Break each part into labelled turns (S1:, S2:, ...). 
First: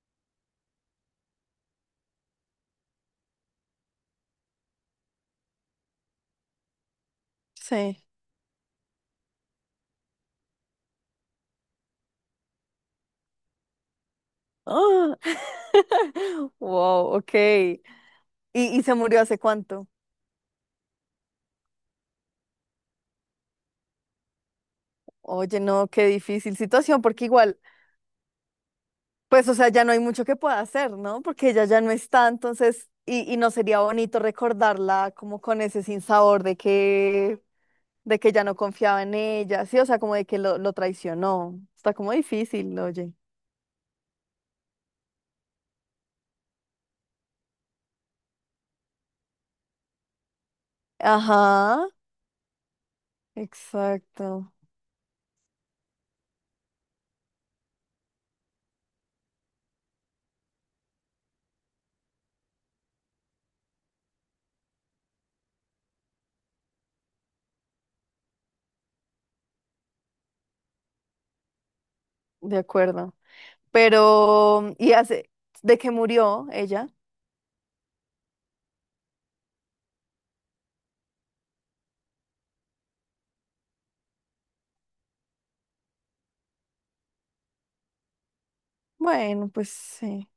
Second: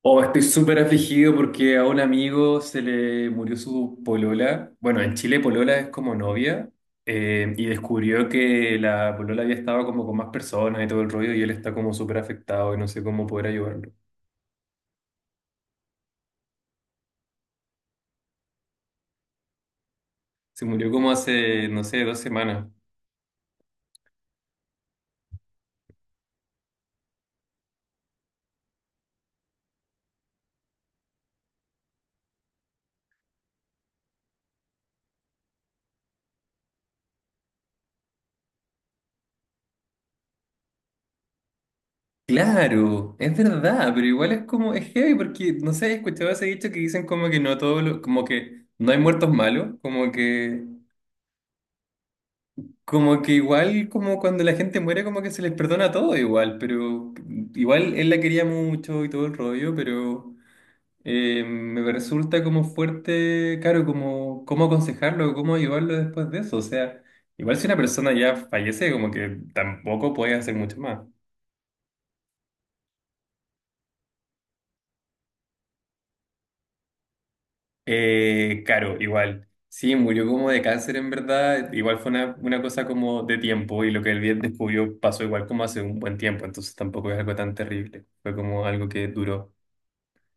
S1: Oh, estoy súper afligido porque a un amigo se le murió su polola. Bueno, en Chile polola es como novia. Y
S2: Sí.
S1: descubrió que la polola había estado como con más personas y todo el rollo y él está como súper afectado y no sé cómo poder ayudarlo.
S2: ¡Ah! Wow, ok. Y se murió hace cuánto?
S1: Se murió como hace, no sé, dos semanas.
S2: Oye, no, qué difícil situación, porque igual, pues, o sea, ya no hay mucho que pueda hacer, ¿no? Porque ella ya no está, entonces, y no sería bonito recordarla como con ese sinsabor de que ya no confiaba en ella, sí, o sea, como de que lo traicionó. Está como difícil, oye.
S1: Claro, es verdad, pero igual es como, es heavy porque, no sé, he escuchado ese dicho que dicen como que no todo lo, como que no hay muertos malos, como que.
S2: Ajá,
S1: Como que igual, como cuando
S2: exacto,
S1: la gente muere, como que se les perdona todo igual, pero igual él la quería mucho y todo el rollo, pero me resulta como fuerte, claro, como cómo aconsejarlo, cómo ayudarlo después de eso. O sea, igual si una persona ya fallece, como que tampoco puedes hacer mucho más.
S2: de acuerdo. Pero, ¿y hace, de qué murió ella?
S1: Claro, igual. Sí, murió como de cáncer en verdad, igual fue una cosa como de tiempo y lo que él bien descubrió pasó igual como hace un buen tiempo, entonces tampoco es algo tan terrible, fue como algo que
S2: Bueno,
S1: duró.
S2: pues sí.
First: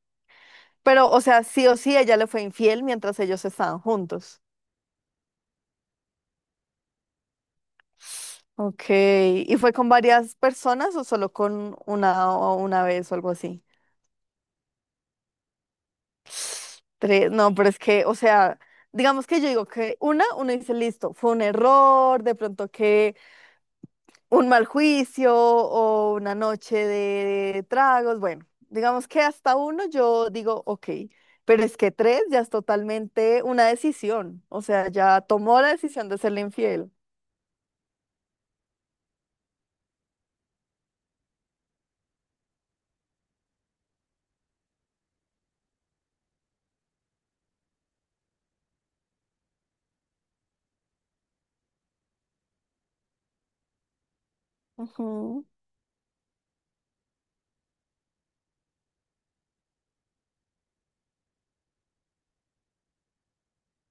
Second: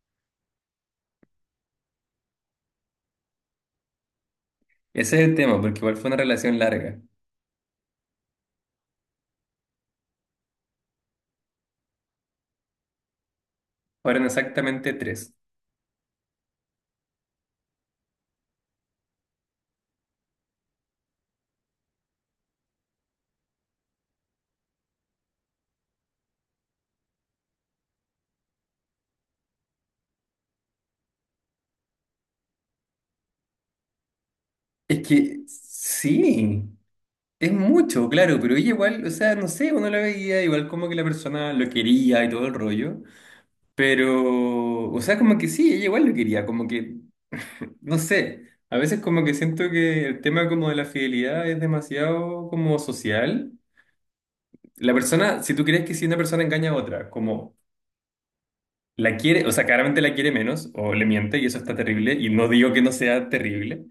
S2: Pero, o sea, sí o sí, ella le fue infiel mientras ellos estaban juntos.
S1: Ese es el tema, porque igual fue una relación larga.
S2: Ok. ¿Y fue con varias personas o solo con una o una vez o algo así?
S1: Fueron exactamente tres.
S2: Tres. No, pero es que, o sea, digamos que yo digo que una, uno dice, listo, fue un error, de pronto que un mal juicio o una noche de tragos. Bueno, digamos que hasta uno yo digo, ok, pero es que tres ya es totalmente una decisión, o sea,
S1: Es
S2: ya
S1: que
S2: tomó la decisión de serle
S1: sí,
S2: infiel.
S1: es mucho, claro, pero ella igual, o sea, no sé, uno la veía igual como que la persona lo quería y todo el rollo, pero, o sea, como que sí, ella igual lo quería, como que, no sé, a veces como que siento que el tema como de la fidelidad es demasiado como social. La persona,
S2: Ujú.
S1: si tú crees que si una persona engaña a otra, como la quiere, o sea, claramente la quiere menos o le miente y eso está terrible y no digo que no sea terrible.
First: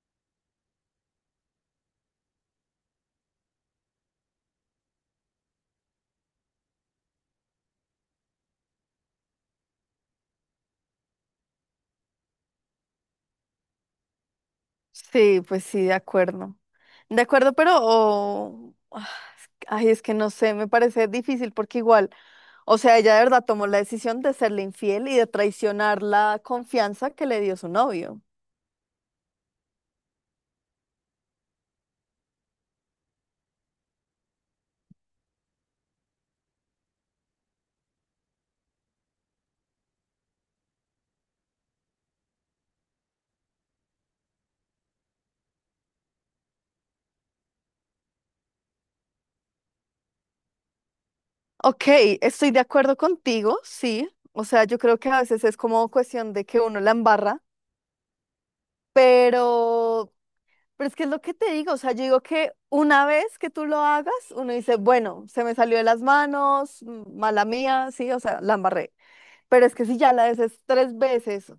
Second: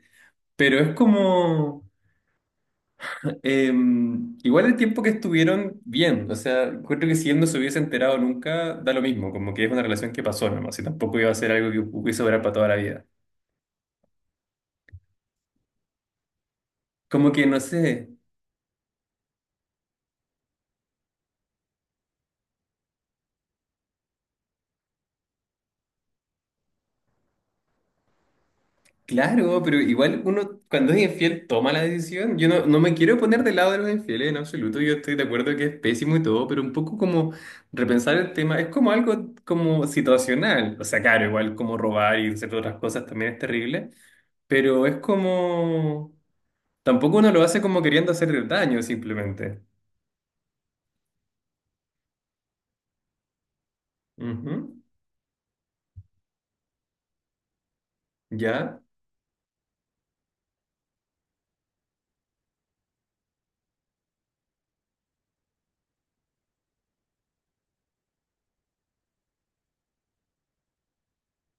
S1: Pero es como, igual el tiempo que estuvieron bien, o sea, creo que si él no se hubiese enterado nunca, da lo mismo, como que es una relación que pasó nomás, y tampoco iba a ser algo que hubiese durar para toda la vida.
S2: Sí, pues sí, de acuerdo. De
S1: Como que
S2: acuerdo,
S1: no
S2: pero,
S1: sé,
S2: oh, ah, ay, es que no sé, me parece difícil porque igual, o sea, ella de verdad tomó la decisión de serle infiel y de traicionar la confianza que le dio su novio.
S1: claro, pero igual uno cuando es infiel toma la decisión, yo no, no me quiero poner del lado de los infieles en absoluto, yo estoy de acuerdo que es pésimo y todo, pero un poco como repensar el tema, es como algo como situacional, o sea, claro, igual como robar y hacer otras cosas también es terrible, pero es como. Tampoco uno lo hace como queriendo hacer daño, simplemente.
S2: Ok, estoy de acuerdo contigo, sí. O sea, yo
S1: Ujú.
S2: creo que a veces es como cuestión de que uno la embarra,
S1: Ya.
S2: pero, pero es que es lo que te digo. O sea, yo digo que una vez que tú lo hagas, uno dice, bueno, se me salió de las manos, mm, mala mía, sí, o sea, la embarré. Pero es que si ya la haces tres veces,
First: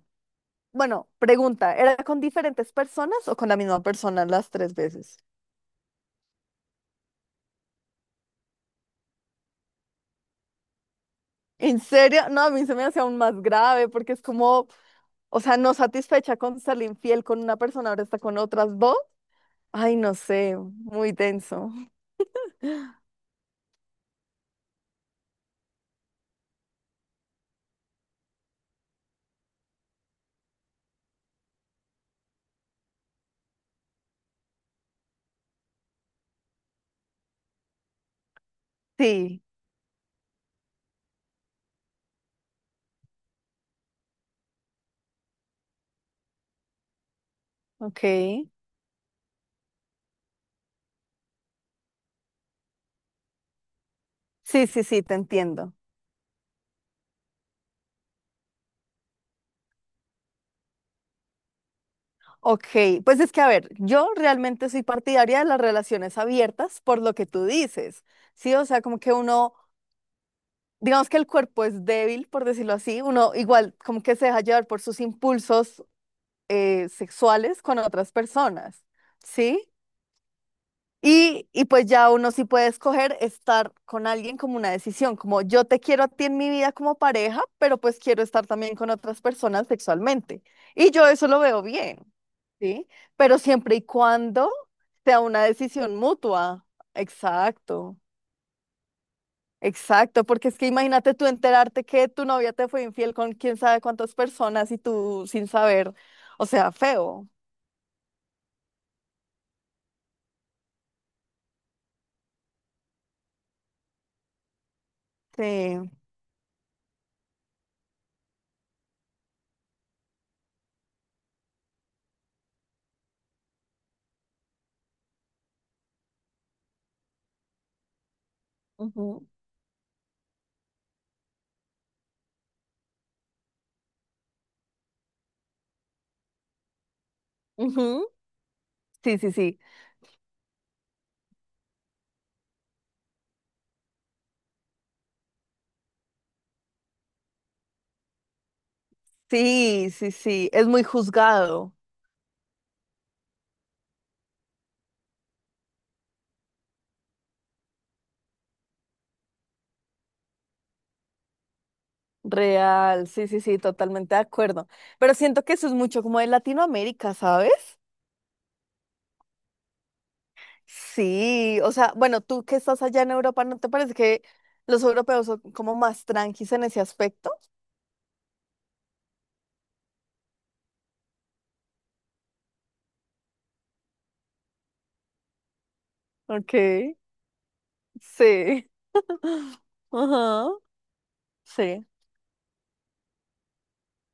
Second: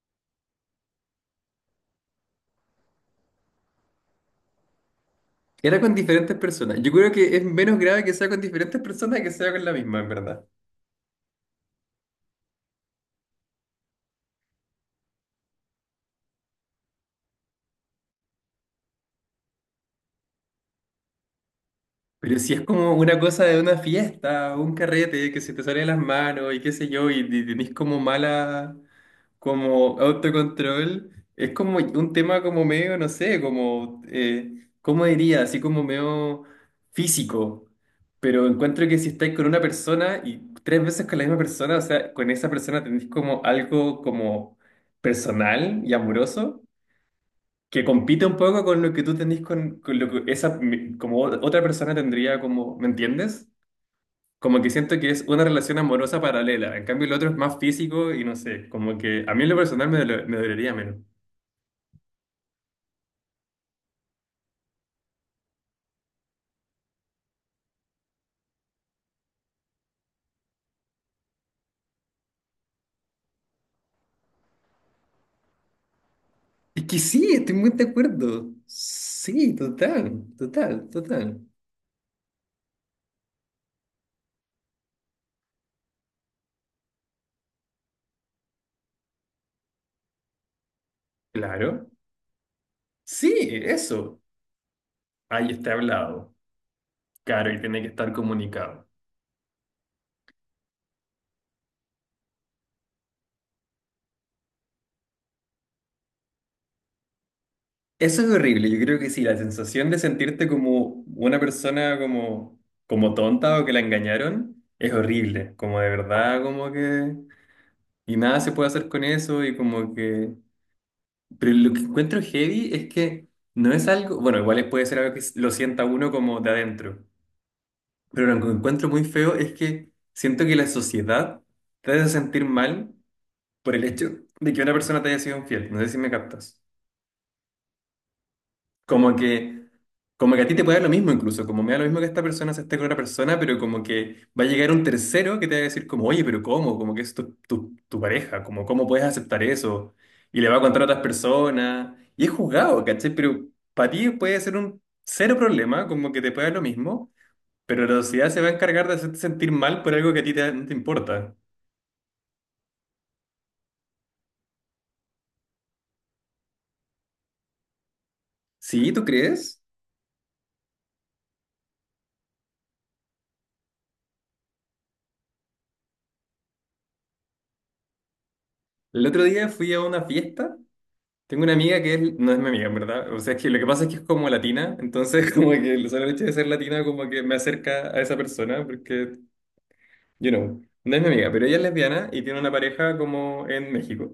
S2: bueno, pregunta, ¿era con diferentes personas o con la misma persona las tres veces?
S1: Era con diferentes personas. Yo creo que es menos grave que sea con diferentes personas que sea con la misma, en verdad.
S2: ¿En serio? No, a mí se me hace aún más grave porque es como... O sea, no satisfecha con ser infiel con una persona, ahora está con otras dos. Ay, no sé, muy denso.
S1: Pero si es como una cosa de una fiesta, un carrete que se te sale de las manos y qué sé yo, y tenés como mala. Como autocontrol, es como un tema como medio, no sé, como, ¿cómo diría? Así como medio físico. Pero encuentro que si estáis
S2: Sí,
S1: con una persona y tres veces con la misma persona, o sea, con esa persona tenéis como algo como personal y amoroso, que compite un
S2: ok.
S1: poco con lo que tú tenés con lo que esa, como otra persona tendría como, ¿me entiendes? Como
S2: Sí,
S1: que
S2: sí,
S1: siento
S2: sí,
S1: que
S2: te
S1: es una
S2: entiendo.
S1: relación amorosa paralela. En cambio, el otro es más físico y no sé. Como que a mí en lo personal me dolería menos.
S2: Ok, pues es que a ver, yo realmente soy partidaria de las relaciones abiertas por lo que tú dices, ¿sí? O sea, como que uno, digamos que el cuerpo es débil, por decirlo así, uno igual como que se deja llevar por sus impulsos
S1: Es que sí, estoy
S2: sexuales
S1: muy
S2: con
S1: de
S2: otras
S1: acuerdo.
S2: personas,
S1: Sí,
S2: ¿sí?
S1: total, total, total.
S2: Y pues ya uno sí puede escoger estar con alguien como una decisión, como yo te quiero a ti en mi vida como pareja, pero pues quiero estar también con otras personas sexualmente. Y yo eso lo veo
S1: Claro.
S2: bien, ¿sí?
S1: Sí,
S2: Pero siempre y
S1: eso.
S2: cuando sea una
S1: Ahí está
S2: decisión
S1: hablado.
S2: mutua.
S1: Claro, y tiene que
S2: Exacto,
S1: estar comunicado.
S2: exacto, porque es que imagínate tú enterarte que tu novia te fue infiel con quién sabe cuántas personas y tú sin saber, o sea, feo.
S1: Eso es horrible. Yo creo que sí, la sensación de sentirte como una persona como tonta o que la engañaron es horrible. Como de
S2: Sí.
S1: verdad, como que. Y nada se puede hacer con eso y como que. Pero lo que encuentro heavy es que no es algo, bueno, igual puede ser algo que lo sienta uno como de adentro, pero lo que encuentro muy
S2: Ujú,
S1: feo es que siento que la sociedad te hace sentir mal por el hecho de que una persona te haya sido infiel. No sé si me captas.
S2: ujú,
S1: Como
S2: sí, sí, sí.
S1: que, como que a ti te puede dar lo mismo incluso, como me da lo mismo que esta persona se esté con otra persona, pero como que va a llegar un tercero que te va a decir como, oye, pero ¿cómo? Como que es tu pareja, como, ¿cómo puedes aceptar
S2: Sí,
S1: eso?
S2: sí,
S1: Y le
S2: sí,
S1: va a
S2: es
S1: contar
S2: muy
S1: a otras
S2: juzgado,
S1: personas. Y es juzgado, ¿cachai? Pero para ti puede ser un cero problema, como que te puede dar lo mismo, pero la sociedad se va a encargar de hacerte sentir mal por algo que a ti no te importa.
S2: real, sí, sí, sí, totalmente de acuerdo. Pero siento que eso es mucho como de Latinoamérica, ¿sabes?
S1: ¿Sí? ¿Tú crees?
S2: Sí, o sea, bueno, tú que estás allá en Europa, ¿no te parece que los europeos son como más tranquis en ese aspecto?
S1: El otro día fui a una fiesta. Tengo una amiga que no es mi amiga, en verdad. O sea, es que lo que pasa es que es como latina, entonces como que el solo hecho de ser
S2: Ok,
S1: latina como que me acerca a esa persona,
S2: sí,
S1: porque,
S2: ajá,
S1: no es mi amiga, pero ella es
S2: sí,
S1: lesbiana y tiene una pareja como en México.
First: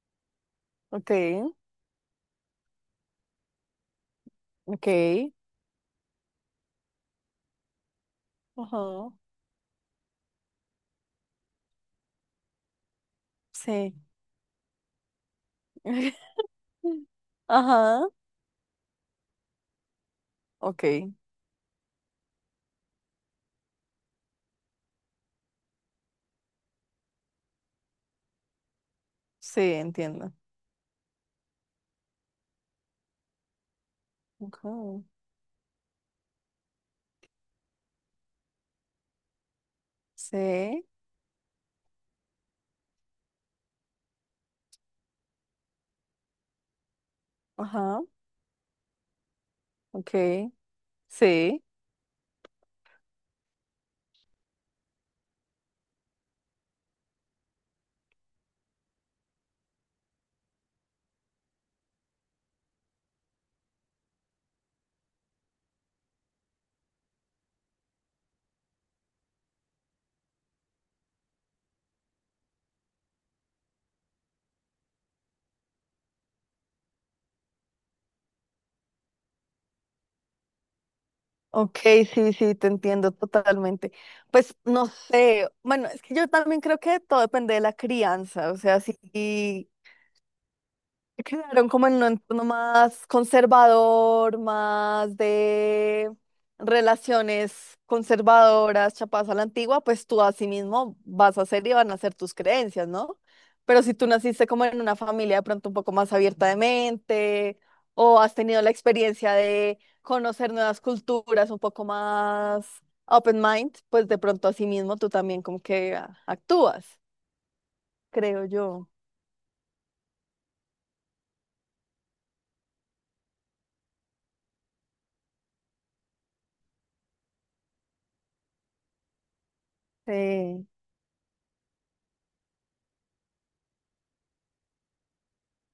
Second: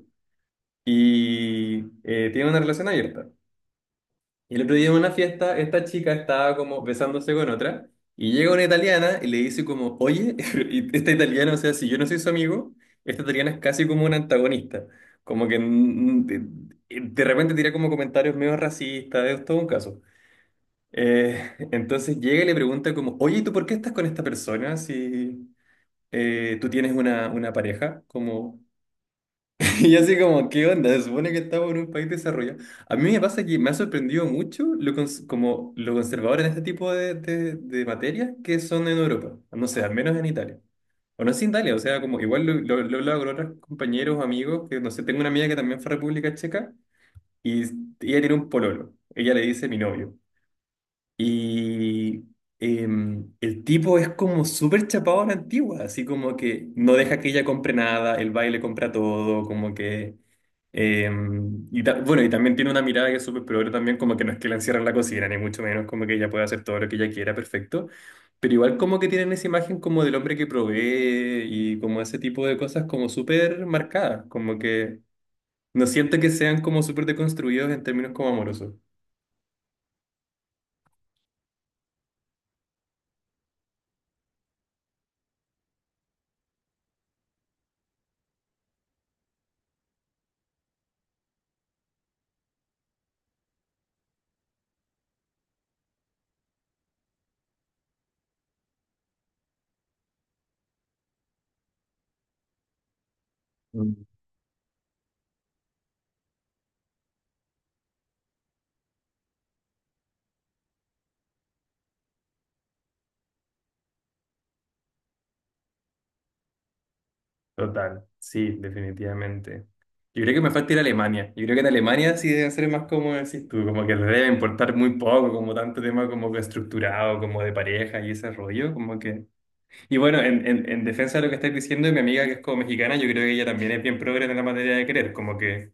S2: ok,
S1: Y tiene una relación abierta. Y el otro día
S2: ok,
S1: en una fiesta, esta chica estaba como besándose con otra y llega una
S2: ajá,
S1: italiana y le dice como, oye, y esta italiana, o sea, si yo no soy su amigo, esta italiana es casi
S2: sí,
S1: como una antagonista, como que de, de repente tira como
S2: ajá,
S1: comentarios medio racistas, es todo un caso.
S2: ok,
S1: Eh, entonces llega y le pregunta como, oye, ¿y tú por qué estás con esta persona si tú tienes una pareja? Como,
S2: sí,
S1: y así
S2: entiendo.
S1: como, ¿qué onda? Se supone que estamos en un país desarrollado. A mí me pasa que me ha sorprendido mucho
S2: Ajá,
S1: lo como lo conservador en este tipo de materias que son en Europa. No sé, al menos en Italia.
S2: sí,
S1: O no es Italia, o sea, como igual lo he hablado con otros compañeros, amigos, que no sé, tengo una amiga que también fue a República Checa y ella
S2: ajá,
S1: tiene un pololo. Ella le dice mi
S2: ok,
S1: novio.
S2: sí.
S1: Y el tipo es como súper chapado a la antigua, así como que no deja que ella compre nada, el baile compra todo, como que. Bueno, y también tiene una mirada que es súper progre también, como que no es que la encierran en la cocina, ni mucho menos, como que ella puede hacer todo lo que ella quiera, perfecto. Pero igual como que tienen esa imagen como del hombre que provee y como ese tipo de cosas como súper marcadas, como que no siento que sean como súper deconstruidos en términos como amorosos.
S2: Ok, sí, sí, te entiendo totalmente. Pues no sé, bueno, es que yo también creo que todo depende de la crianza, o sea, si quedaron como en un entorno más conservador, más de relaciones conservadoras, chapadas a la antigua, pues tú así mismo vas a ser y van a ser tus creencias, ¿no? Pero si tú naciste como en una familia de pronto un poco más abierta de mente o has tenido la experiencia de conocer nuevas culturas un poco más open mind, pues de pronto así mismo tú también como que ah, actúas,
S1: Total,
S2: creo
S1: sí,
S2: yo.
S1: definitivamente. Yo creo que me falta ir a Alemania. Yo creo que en Alemania sí deben ser más como decís tú, como que les debe importar muy poco, como tanto tema como que estructurado, como de pareja y ese rollo, como que. Y bueno, en,
S2: Sí.
S1: en, en defensa de lo que estáis diciendo, mi amiga que es como mexicana, yo creo que ella también es bien progre en la materia de querer, como que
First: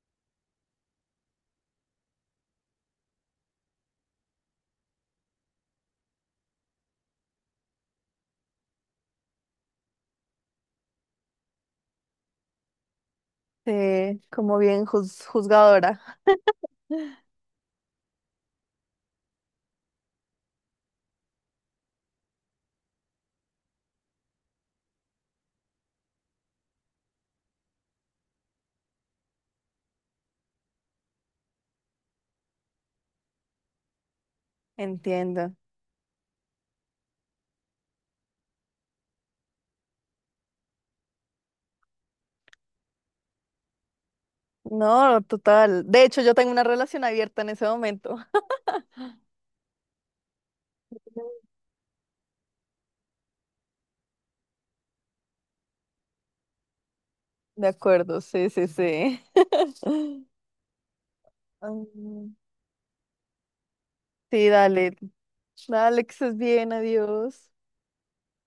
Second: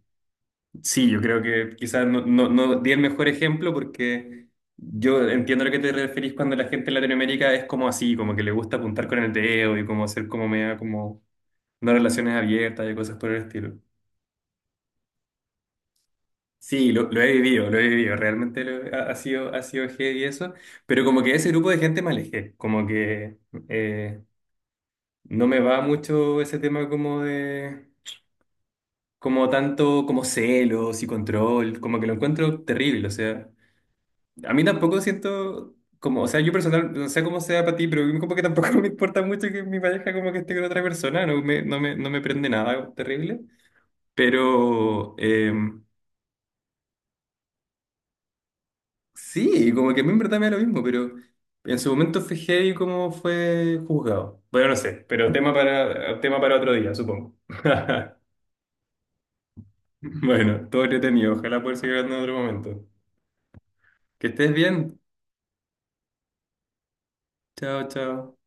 S1: sí, yo creo que quizás no, no, no di el mejor ejemplo porque. Yo entiendo a lo que te referís cuando la gente en Latinoamérica es como así, como que le gusta apuntar con el dedo y como ser como media como no relaciones abiertas y cosas por el estilo.
S2: Sí, como juzgadora.
S1: Sí, lo he vivido, lo he vivido, realmente lo ha sido, ha sido heavy eso, pero como que de ese grupo de gente me alejé, como que eh, no me va mucho ese tema como de, como tanto como celos y control, como que lo encuentro terrible, o sea, a mí tampoco
S2: Entiendo.
S1: siento como, o sea, yo personal, no sé cómo sea para ti, pero como que tampoco me importa mucho que mi pareja como que esté con otra persona, no me prende nada terrible, pero
S2: No, total. De hecho, yo tengo una relación abierta en ese momento.
S1: sí, como que a mí en verdad me da lo mismo, pero en su momento fue heavy cómo fue juzgado. Bueno, no sé, pero tema para otro día, supongo.
S2: De acuerdo, sí, sí, sí.
S1: Bueno, todo entretenido. Ojalá poder seguir hablando en
S2: Mm,
S1: otro momento. Que
S2: sí,
S1: estés bien.
S2: dale. Dale, que estés bien, adiós.
S1: Chao, chao.